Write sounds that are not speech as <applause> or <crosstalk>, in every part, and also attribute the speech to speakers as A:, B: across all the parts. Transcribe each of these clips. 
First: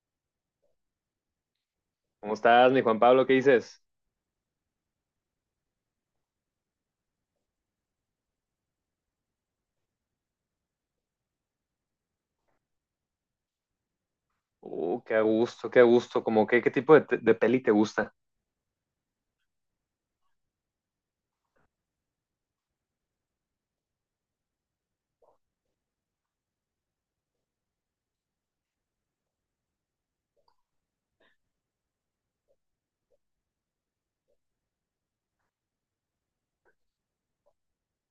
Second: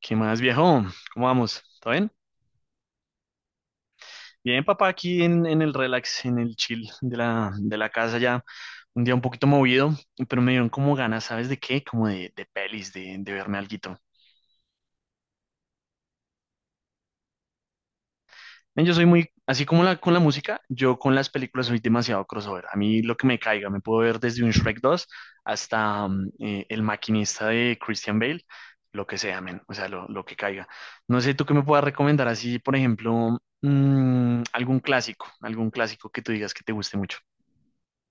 A: ¿Qué más, viejo? ¿Cómo vamos? ¿Todo bien?
B: ¿Cómo estás, mi Juan Pablo? ¿Qué dices?
A: Bien, papá, aquí en el relax, en el chill de la casa ya. Un día un poquito movido, pero me dieron como ganas, ¿sabes de qué? Como de pelis, de verme algo.
B: Qué a gusto, qué a gusto. Como que, ¿qué tipo de, de peli te gusta?
A: Men, yo soy muy, así como con la música, yo con las películas soy demasiado crossover. A mí lo que me caiga, me puedo ver desde un Shrek 2 hasta El Maquinista de Christian Bale, lo que sea, men, o sea, lo que caiga. No sé, tú qué me puedas recomendar así, por ejemplo, algún clásico que tú digas que te guste mucho.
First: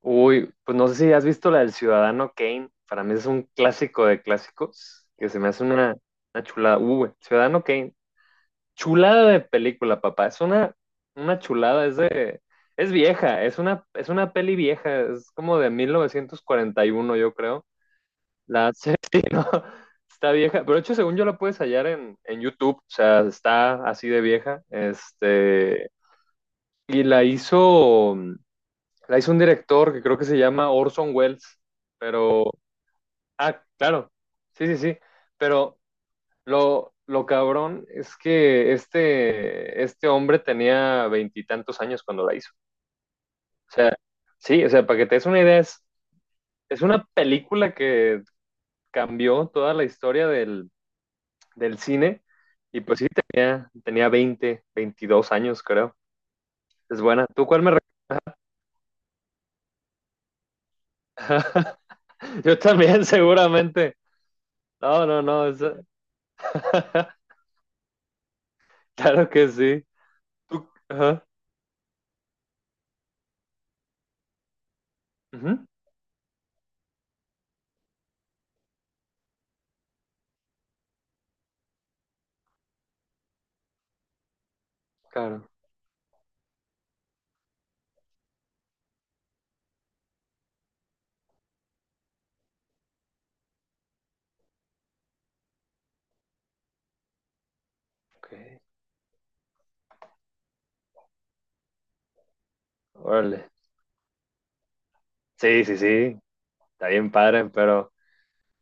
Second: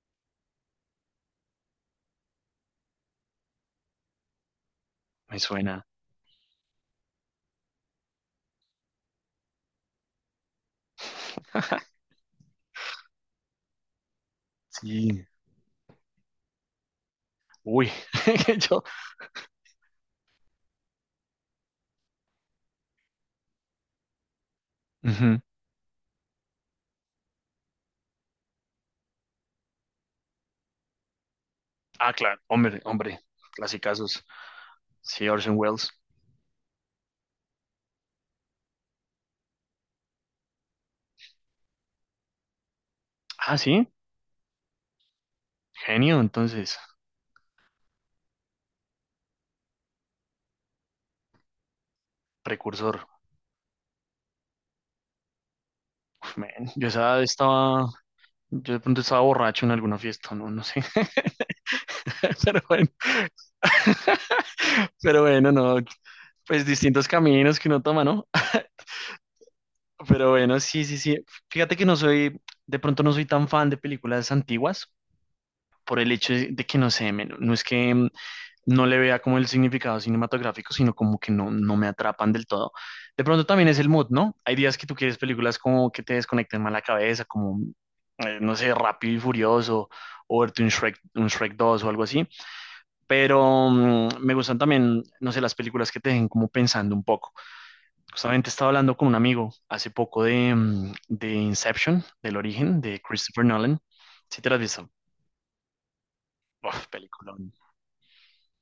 B: Uy, pues no sé si has visto la del Ciudadano Kane. Para mí es un clásico de clásicos, que
A: Me
B: se me hace
A: suena,
B: una chulada. Uy, Ciudadano Kane. Chulada de película, papá. Es una chulada, es de... Es vieja, es una peli vieja,
A: sí,
B: es como de 1941, yo creo.
A: uy, <laughs>
B: La
A: yo,
B: serie, <laughs> ¿no? Está vieja, pero de hecho, según yo la puedes hallar en YouTube, o sea, está así de vieja.
A: ujú.
B: Este, y la hizo un director que creo que se llama Orson Welles,
A: Ah, claro,
B: pero,
A: hombre, hombre,
B: ah, claro,
A: clasicazos.
B: sí, sí, sí,
A: Sí, Orson
B: pero
A: Welles.
B: lo cabrón es que este hombre tenía veintitantos años cuando la hizo.
A: Ah,
B: O
A: sí,
B: sea, sí, o sea, para que te des una idea,
A: genio, entonces,
B: es una película que cambió toda la historia del cine. Y pues
A: precursor.
B: sí, tenía 20, 22 años, creo.
A: Men,
B: Es buena. ¿Tú cuál me
A: yo de pronto estaba borracho en alguna fiesta, no, no sé.
B: recomiendas?
A: <laughs>
B: <laughs> Yo
A: Pero bueno.
B: también, seguramente.
A: <laughs>
B: No,
A: Pero
B: no, no.
A: bueno, no. Pues distintos
B: <laughs>
A: caminos que uno toma, ¿no? <laughs>
B: Claro que sí.
A: Pero bueno,
B: ¿Tú?
A: sí, sí, sí.
B: Ajá.
A: Fíjate que de pronto no soy tan fan de películas antiguas
B: Ujú.
A: por el hecho de que no sé, men, no es que no le vea como el significado cinematográfico, sino como que no me atrapan del todo. De pronto también es el mood, ¿no? Hay días que tú quieres
B: Claro.
A: películas como que te desconecten más la cabeza, como, no sé, Rápido y Furioso, o verte un Shrek dos o algo así. Pero me gustan también, no sé, las películas que te dejen como pensando un poco.
B: Ok.
A: Justamente estaba hablando con un amigo hace poco de Inception, del origen, de
B: Órale.
A: Christopher Nolan. Si te lo has visto.
B: Sí, sí, sí.
A: Uf,
B: Está bien
A: película.
B: padre, pero...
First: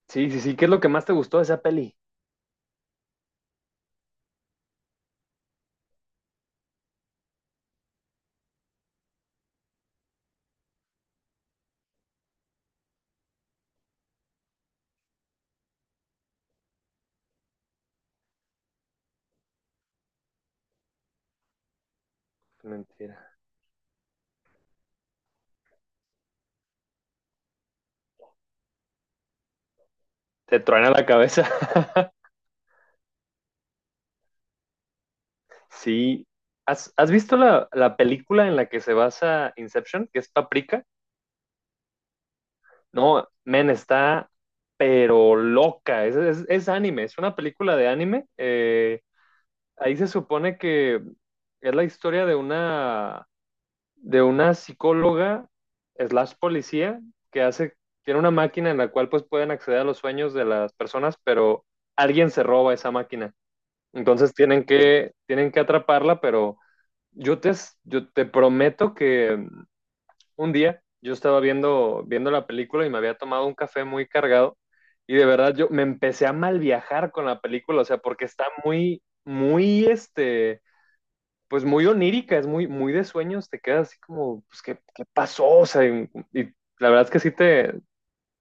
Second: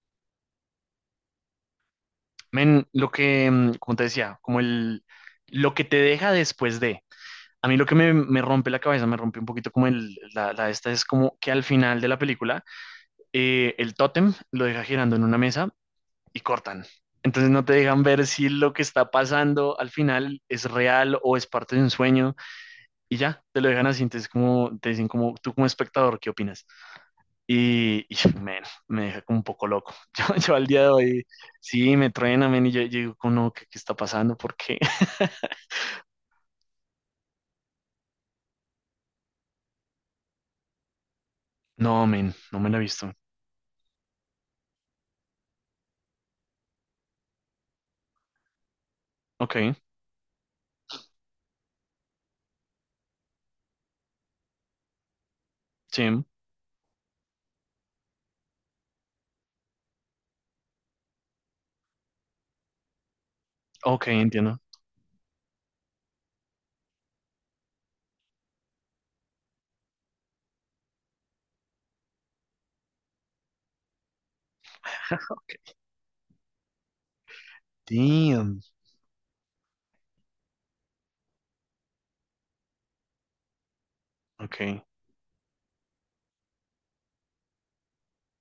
B: Sí, sí, sí. ¿Qué es lo que más te gustó de esa peli?
A: Men, lo que, como te decía, lo que te deja después de. A mí lo que me rompe la cabeza, me rompe un poquito como el, la esta, es como que al final de la película, el tótem lo deja girando en una mesa y cortan. Entonces no te dejan ver si lo que está pasando al final es real o es parte de un sueño y
B: Mentira.
A: ya, te lo dejan así. Entonces como, te dicen como, tú como espectador, ¿qué opinas? Y <laughs> men, me deja como un poco loco. <laughs> Yo
B: Te
A: al día de
B: truena la
A: hoy,
B: cabeza.
A: sí, me
B: <laughs>
A: truena, men, y yo digo, como, no, ¿qué está pasando? ¿Por qué? <laughs>
B: Sí. ¿Has, has visto la película en la que se basa Inception, que es Paprika?
A: No, men, no me la he visto.
B: No, men, está pero loca. Es anime, es una película de anime.
A: Ok,
B: Ahí se supone que es la historia de de una psicóloga
A: sí,
B: slash policía que tiene una máquina en la cual pues pueden acceder a los sueños de las personas, pero alguien se roba esa máquina.
A: ok,
B: Entonces
A: entiendo.
B: tienen que atraparla, pero yo te, yo te prometo que un día yo estaba viendo la película y me había tomado un café muy cargado y de verdad yo me empecé a mal viajar con la película, o sea, porque está
A: Damn,
B: muy, muy, pues muy onírica, es muy, muy de sueños, te quedas así como, pues, ¿qué,
A: ok.
B: qué pasó? O sea, y la verdad es que sí te,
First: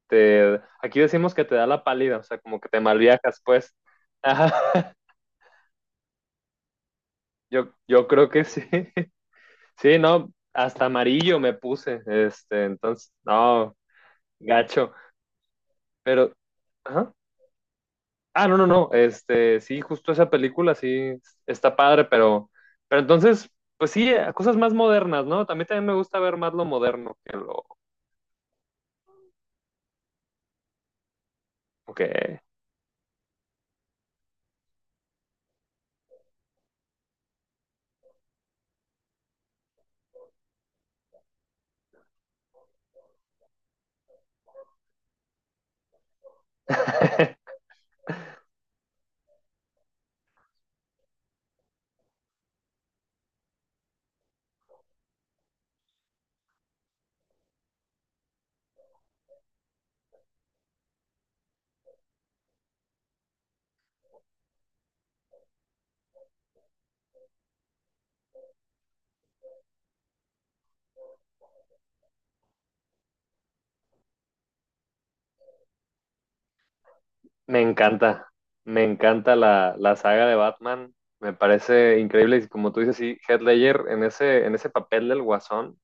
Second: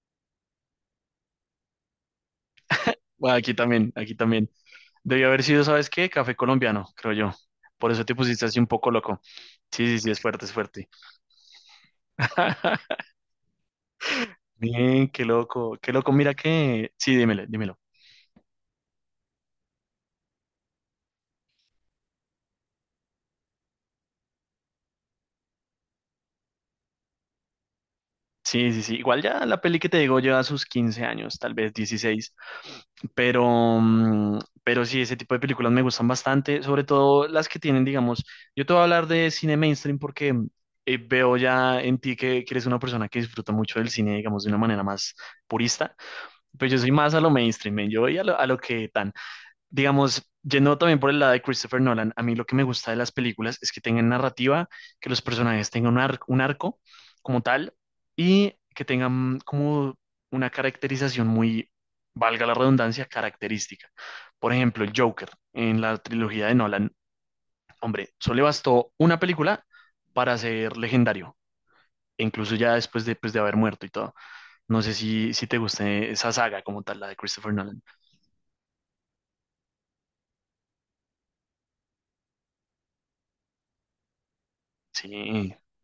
B: te, aquí decimos que te da la pálida, o sea, como que te mal
A: Bueno,
B: viajas,
A: aquí
B: pues.
A: también, aquí también.
B: Ajá, <laughs>
A: Debió haber sido, ¿sabes qué? Café colombiano, creo yo. Por eso
B: yo
A: te
B: creo que
A: pusiste así
B: sí.
A: un poco
B: <laughs>
A: loco. Sí, sí,
B: Sí,
A: sí, es
B: no,
A: fuerte, es
B: hasta
A: fuerte.
B: amarillo me puse,
A: <laughs>
B: este, entonces, no, gacho,
A: Bien, qué loco, qué loco.
B: pero,
A: Mira que,
B: ajá.
A: sí, dímelo, dímelo.
B: Ah, no, no, no. Este, sí, justo esa película sí está padre, pero entonces, pues sí, a cosas más modernas, ¿no? También me gusta ver más lo moderno que lo
A: Sí, sí, sí. Igual ya la peli que te digo lleva sus 15 años, tal vez 16,
B: que
A: Pero, mm, pero sí, ese tipo de películas me gustan bastante, sobre todo las que tienen, digamos, yo te voy a hablar de cine mainstream porque veo ya en ti que eres una persona que disfruta mucho del cine, digamos, de una manera más purista, pero yo soy más a lo
B: <laughs>
A: mainstream, men, yo voy a lo, que tan digamos, yendo también por el lado de Christopher Nolan, a mí lo que me gusta de las películas es que tengan narrativa, que los personajes tengan un arco como tal y que tengan como una caracterización muy, valga la redundancia, característica. Por ejemplo, el Joker en la trilogía de Nolan, hombre, solo le bastó una película para ser legendario. E incluso ya después de, pues, de haber muerto y todo. No sé si te guste esa saga como tal, la de Christopher
B: me
A: Nolan.
B: encanta. Me encanta la saga de Batman. Me parece increíble. Y como tú dices, sí, Heath Ledger en en ese papel del
A: Sí.
B: guasón.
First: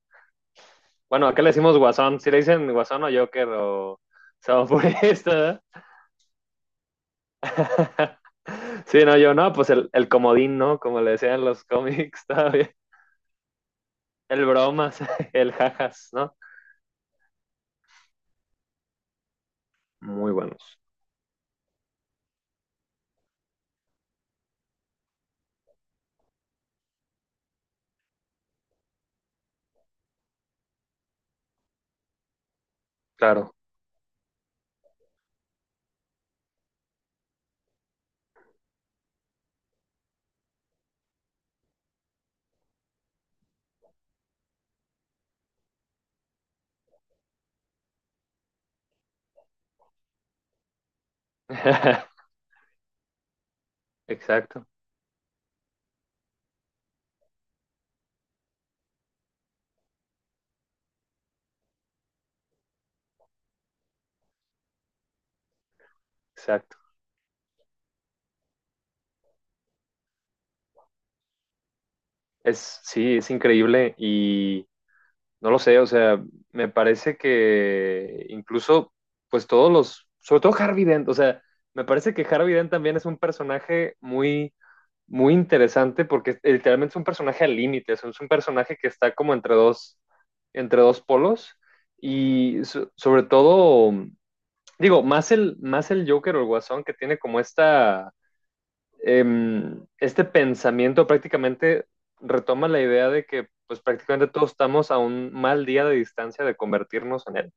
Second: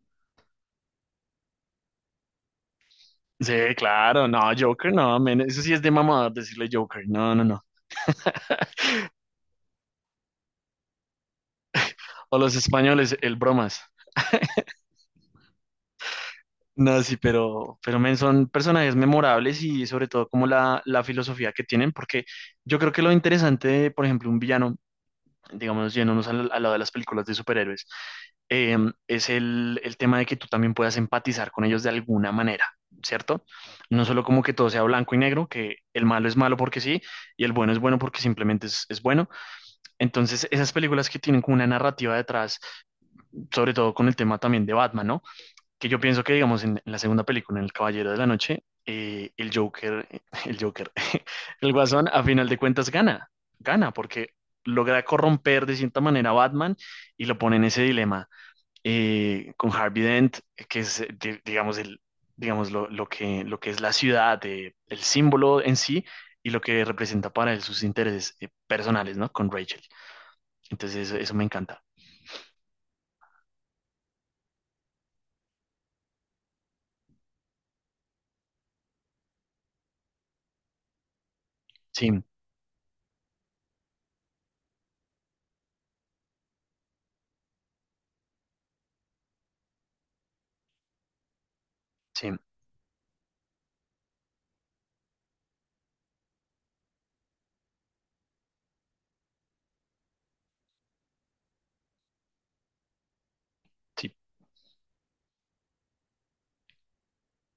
B: Bueno, acá le decimos guasón. Si le dicen guasón o Joker
A: Sí,
B: o
A: claro, no, Joker, no, men, eso
B: esta
A: sí es de mamador decirle Joker, no, no, no.
B: <laughs> Sí, no, yo no, pues el comodín, ¿no? Como le decían en los cómics, <laughs>
A: O
B: está
A: los
B: bien.
A: españoles, el bromas.
B: El bromas, <laughs> el jajas, ¿no?
A: No, sí, pero, men, son personajes memorables y sobre todo
B: Muy
A: como
B: buenos,
A: la filosofía que tienen, porque yo creo que lo interesante de, por ejemplo, un villano, digamos, yéndonos al, lado de las películas de superhéroes, eh, es el tema de que tú también puedas empatizar con ellos de alguna manera, ¿cierto?
B: claro.
A: No solo como que todo sea blanco y negro, que el malo es malo porque sí y el bueno es bueno porque simplemente es, bueno. Entonces, esas películas que tienen como una narrativa detrás, sobre todo con el tema también de Batman, ¿no? Que yo pienso que, digamos, en la segunda película, en El Caballero de la Noche, el Joker, <laughs> el Guasón, a
B: <laughs>
A: final de cuentas gana, gana, porque
B: Exacto,
A: logra corromper de cierta manera a Batman y lo pone en ese dilema, con Harvey Dent, que es, digamos, lo que es la ciudad, el símbolo en sí y lo
B: exacto.
A: que representa para él sus intereses, personales, ¿no? Con Rachel. Entonces eso me encanta.
B: Sí, es increíble y no lo sé, o sea, me parece que incluso, pues todos los, sobre todo Harvey Dent, o sea, me parece
A: Sí,
B: que Harvey Dent también es un personaje muy, muy interesante porque literalmente es un personaje al límite, o sea, es un personaje que está como entre dos polos
A: sí,
B: y sobre todo digo, más el Joker o el Guasón que tiene como esta, este pensamiento prácticamente retoma la idea de que pues
A: sí,
B: prácticamente todos estamos a un mal día de distancia de convertirnos en él.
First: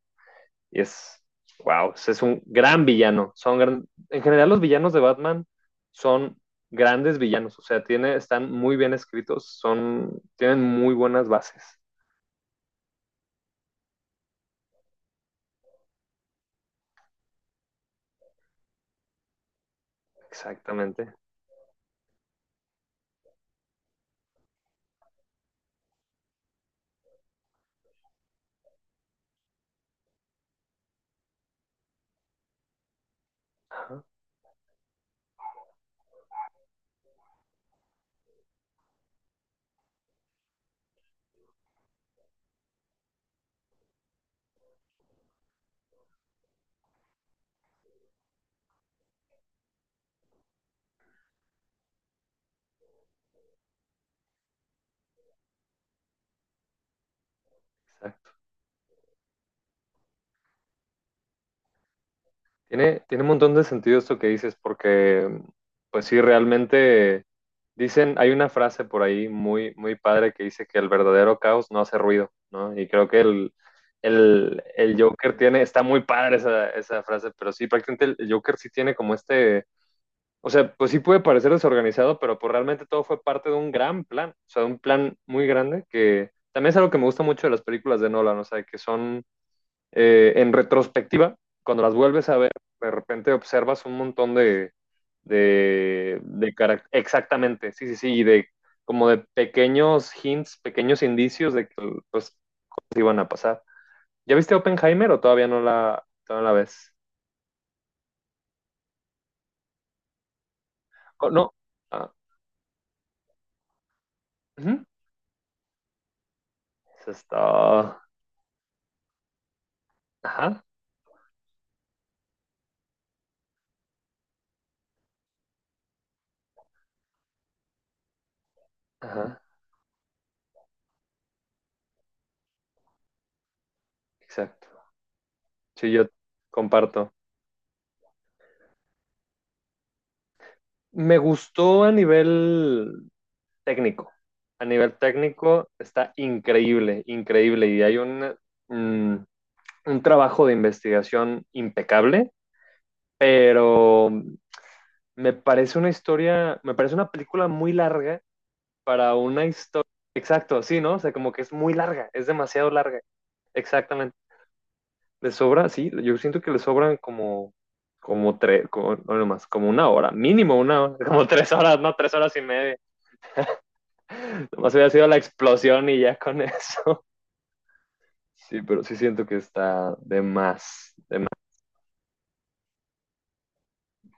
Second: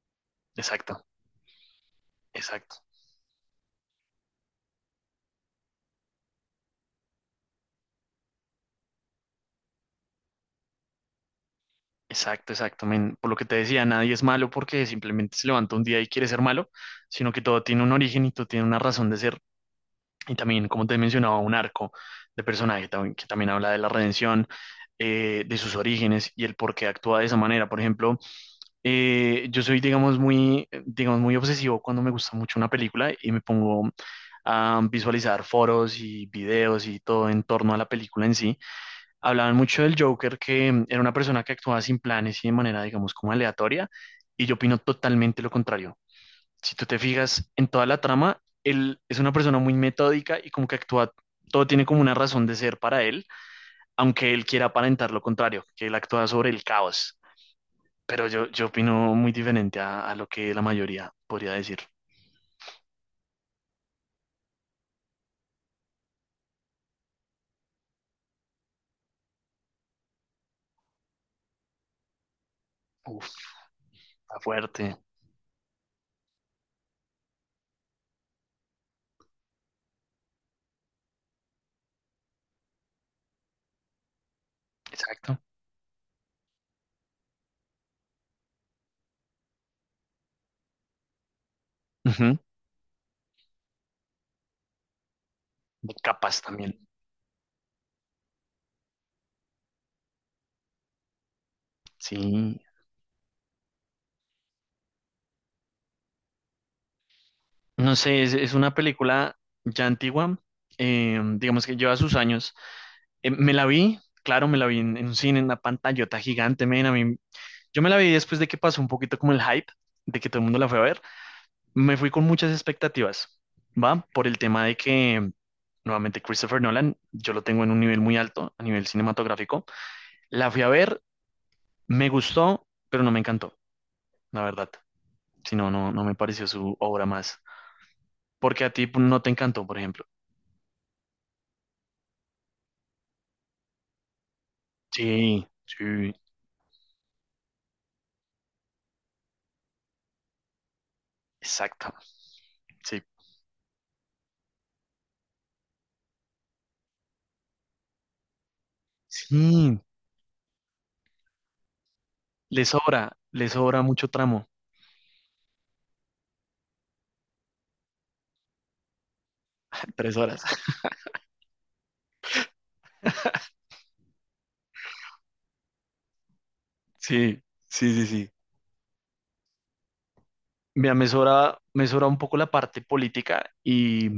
B: Y
A: exacto,
B: es, wow, es un
A: exacto,
B: gran villano. En general los villanos de Batman son grandes villanos, o sea, tiene, están muy bien escritos, son, tienen muy buenas bases.
A: exacto, exacto. Men. Por lo que te decía, nadie es malo porque simplemente se levanta un día y quiere ser malo, sino que todo tiene un origen y todo tiene una razón de ser. Y también, como te
B: Exactamente.
A: mencionaba, un arco de personaje que también habla de la redención, de sus orígenes y el por qué actúa de esa manera. Por ejemplo, yo soy, digamos, muy obsesivo cuando me gusta mucho una película y me pongo
B: Ajá,
A: a visualizar foros y videos y todo en torno a la película en sí. Hablaban mucho del Joker, que era una persona que actuaba sin planes y de manera, digamos, como aleatoria, y yo opino totalmente lo contrario. Si tú te fijas en toda la trama, él es una persona muy metódica y como que actúa, todo tiene como una razón de ser para él, aunque él quiera aparentar lo contrario, que él actúa sobre el caos. Pero yo opino muy diferente a lo que la mayoría podría decir.
B: tiene, tiene un montón de sentido esto que dices, porque pues sí, realmente dicen, hay una frase por ahí muy, muy padre que dice que el verdadero caos no hace ruido, ¿no? Y creo que
A: Uf, está fuerte.
B: el Joker tiene, está muy padre esa frase, pero sí, prácticamente el Joker sí tiene como este, o sea, pues sí puede parecer desorganizado, pero pues realmente todo fue parte de un gran plan, o sea, de un plan
A: Exacto.
B: muy grande que también es algo que me gusta mucho de las películas de Nolan, o sea, que son en retrospectiva, cuando las vuelves
A: Ujú.
B: a ver, de repente observas un montón de,
A: De capas también.
B: exactamente, sí, sí, sí, y de como de pequeños hints, pequeños indicios de que pues,
A: Sí.
B: cosas iban a pasar. ¿Ya viste Oppenheimer o todavía no todavía no la ves?
A: No sé, es, una película ya antigua,
B: Co- no.
A: digamos que lleva
B: Ah,
A: sus años. Me la vi, claro, me la vi
B: ujú.
A: en un cine, en una pantallota gigante, men,
B: Eso
A: yo me la
B: está.
A: vi después de que pasó un poquito como el hype, de que todo el mundo
B: Ajá,
A: la fue a ver. Me fui con muchas expectativas, ¿va? Por el tema de que, nuevamente, Christopher Nolan, yo lo tengo en un nivel muy alto a nivel
B: ajá,
A: cinematográfico. La fui a ver, me gustó, pero no me encantó, la
B: exacto.
A: verdad. Si no,
B: Sí,
A: no
B: yo
A: me pareció su obra
B: comparto.
A: más. Porque a ti no te encantó, por ejemplo.
B: Me gustó a nivel técnico. A nivel
A: Sí,
B: técnico está
A: sí,
B: increíble, increíble. Y hay un, mm, un trabajo de investigación
A: exacto.
B: impecable,
A: Sí,
B: pero me parece una historia, me parece una película muy larga para una
A: sí,
B: historia. Exacto, sí, ¿no? O sea, como que es muy larga, es demasiado larga.
A: le sobra mucho
B: Exactamente.
A: tramo.
B: Le sobra, sí, yo siento que le sobran como, como tres, como, no no más, como una
A: <laughs>
B: hora,
A: Tres horas.
B: mínimo
A: <laughs>
B: una hora, <laughs> como tres horas, no, tres horas y media. Nomás hubiera sido la explosión y ya con <laughs> eso.
A: Sí, sí, sí, sí.
B: Sí, pero sí siento que está de
A: Mira,
B: más, de más.
A: me sobra un poco la parte política y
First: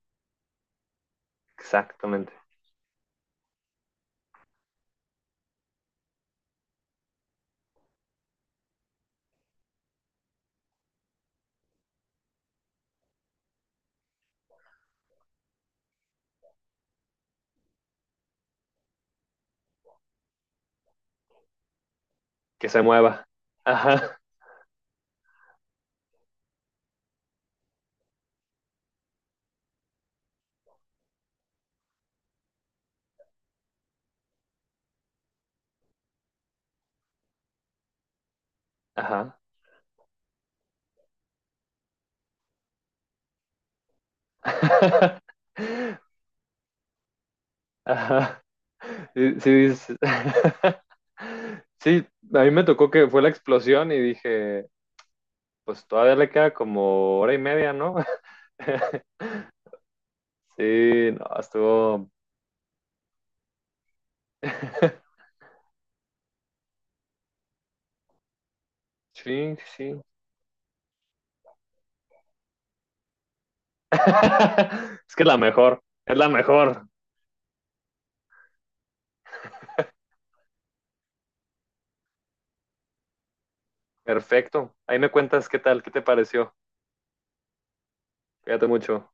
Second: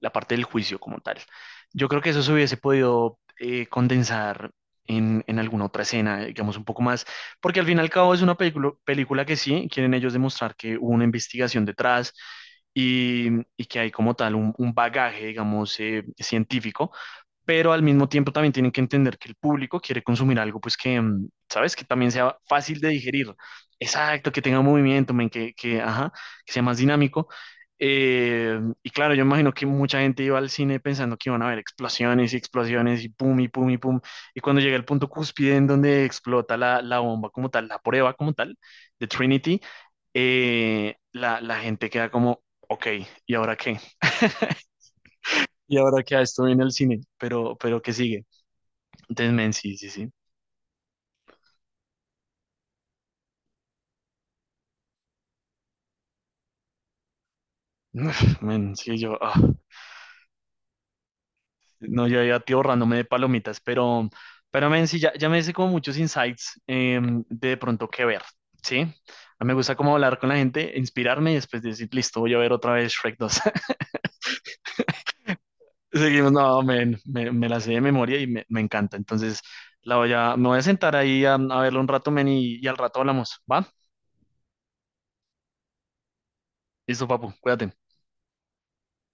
A: la parte del juicio como tal. Yo creo que eso se
B: Exactamente.
A: hubiese podido, condensar en, alguna otra escena, digamos un poco más, porque al fin y al cabo es una película, película que sí, quieren ellos demostrar que hubo una investigación detrás y, y que hay como tal un bagaje, digamos, científico, pero al mismo tiempo también tienen que entender que el público quiere consumir algo, pues ¿sabes? Que también sea
B: Que
A: fácil
B: se
A: de
B: mueva.
A: digerir.
B: Ajá,
A: Exacto, que tenga movimiento, men, que, ajá, que sea más dinámico. Y claro, yo imagino que mucha gente iba al cine pensando que iban a haber explosiones y explosiones y pum y pum y pum. Y cuando llega el punto cúspide en donde explota la, la, bomba como tal, la prueba como tal de
B: ajá.
A: Trinity, la gente queda como, ok, ¿y ahora qué?
B: <laughs>
A: ¿Y ahora qué? A esto viene el cine, pero ¿qué sigue?
B: Ajá. Sí, sí,
A: Desmen, sí, sí, sí.
B: <laughs> sí, a mí me tocó que fue la explosión y dije, pues todavía le queda como hora y media, ¿no?
A: <laughs> Men, sí,
B: <laughs> Sí, no,
A: no,
B: estuvo.
A: yo ya tío ahorrándome de palomitas, pero men, sí, ya,
B: <laughs>
A: ya me hice como muchos insights, de pronto qué ver, ¿sí? A mí me
B: Sí,
A: gusta como
B: sí.
A: hablar con la gente, inspirarme y después decir, listo, voy a ver otra vez Shrek 2.
B: <laughs> Es que es la
A: <laughs>
B: mejor, es la
A: Seguimos, no,
B: mejor.
A: men, me la sé de memoria y me encanta. Entonces, me voy a sentar ahí a verlo un rato, men, y al rato hablamos, ¿va?
B: Perfecto. Ahí me cuentas qué tal, qué te pareció.
A: Listo, papu, cuídate.
B: Cuídate mucho.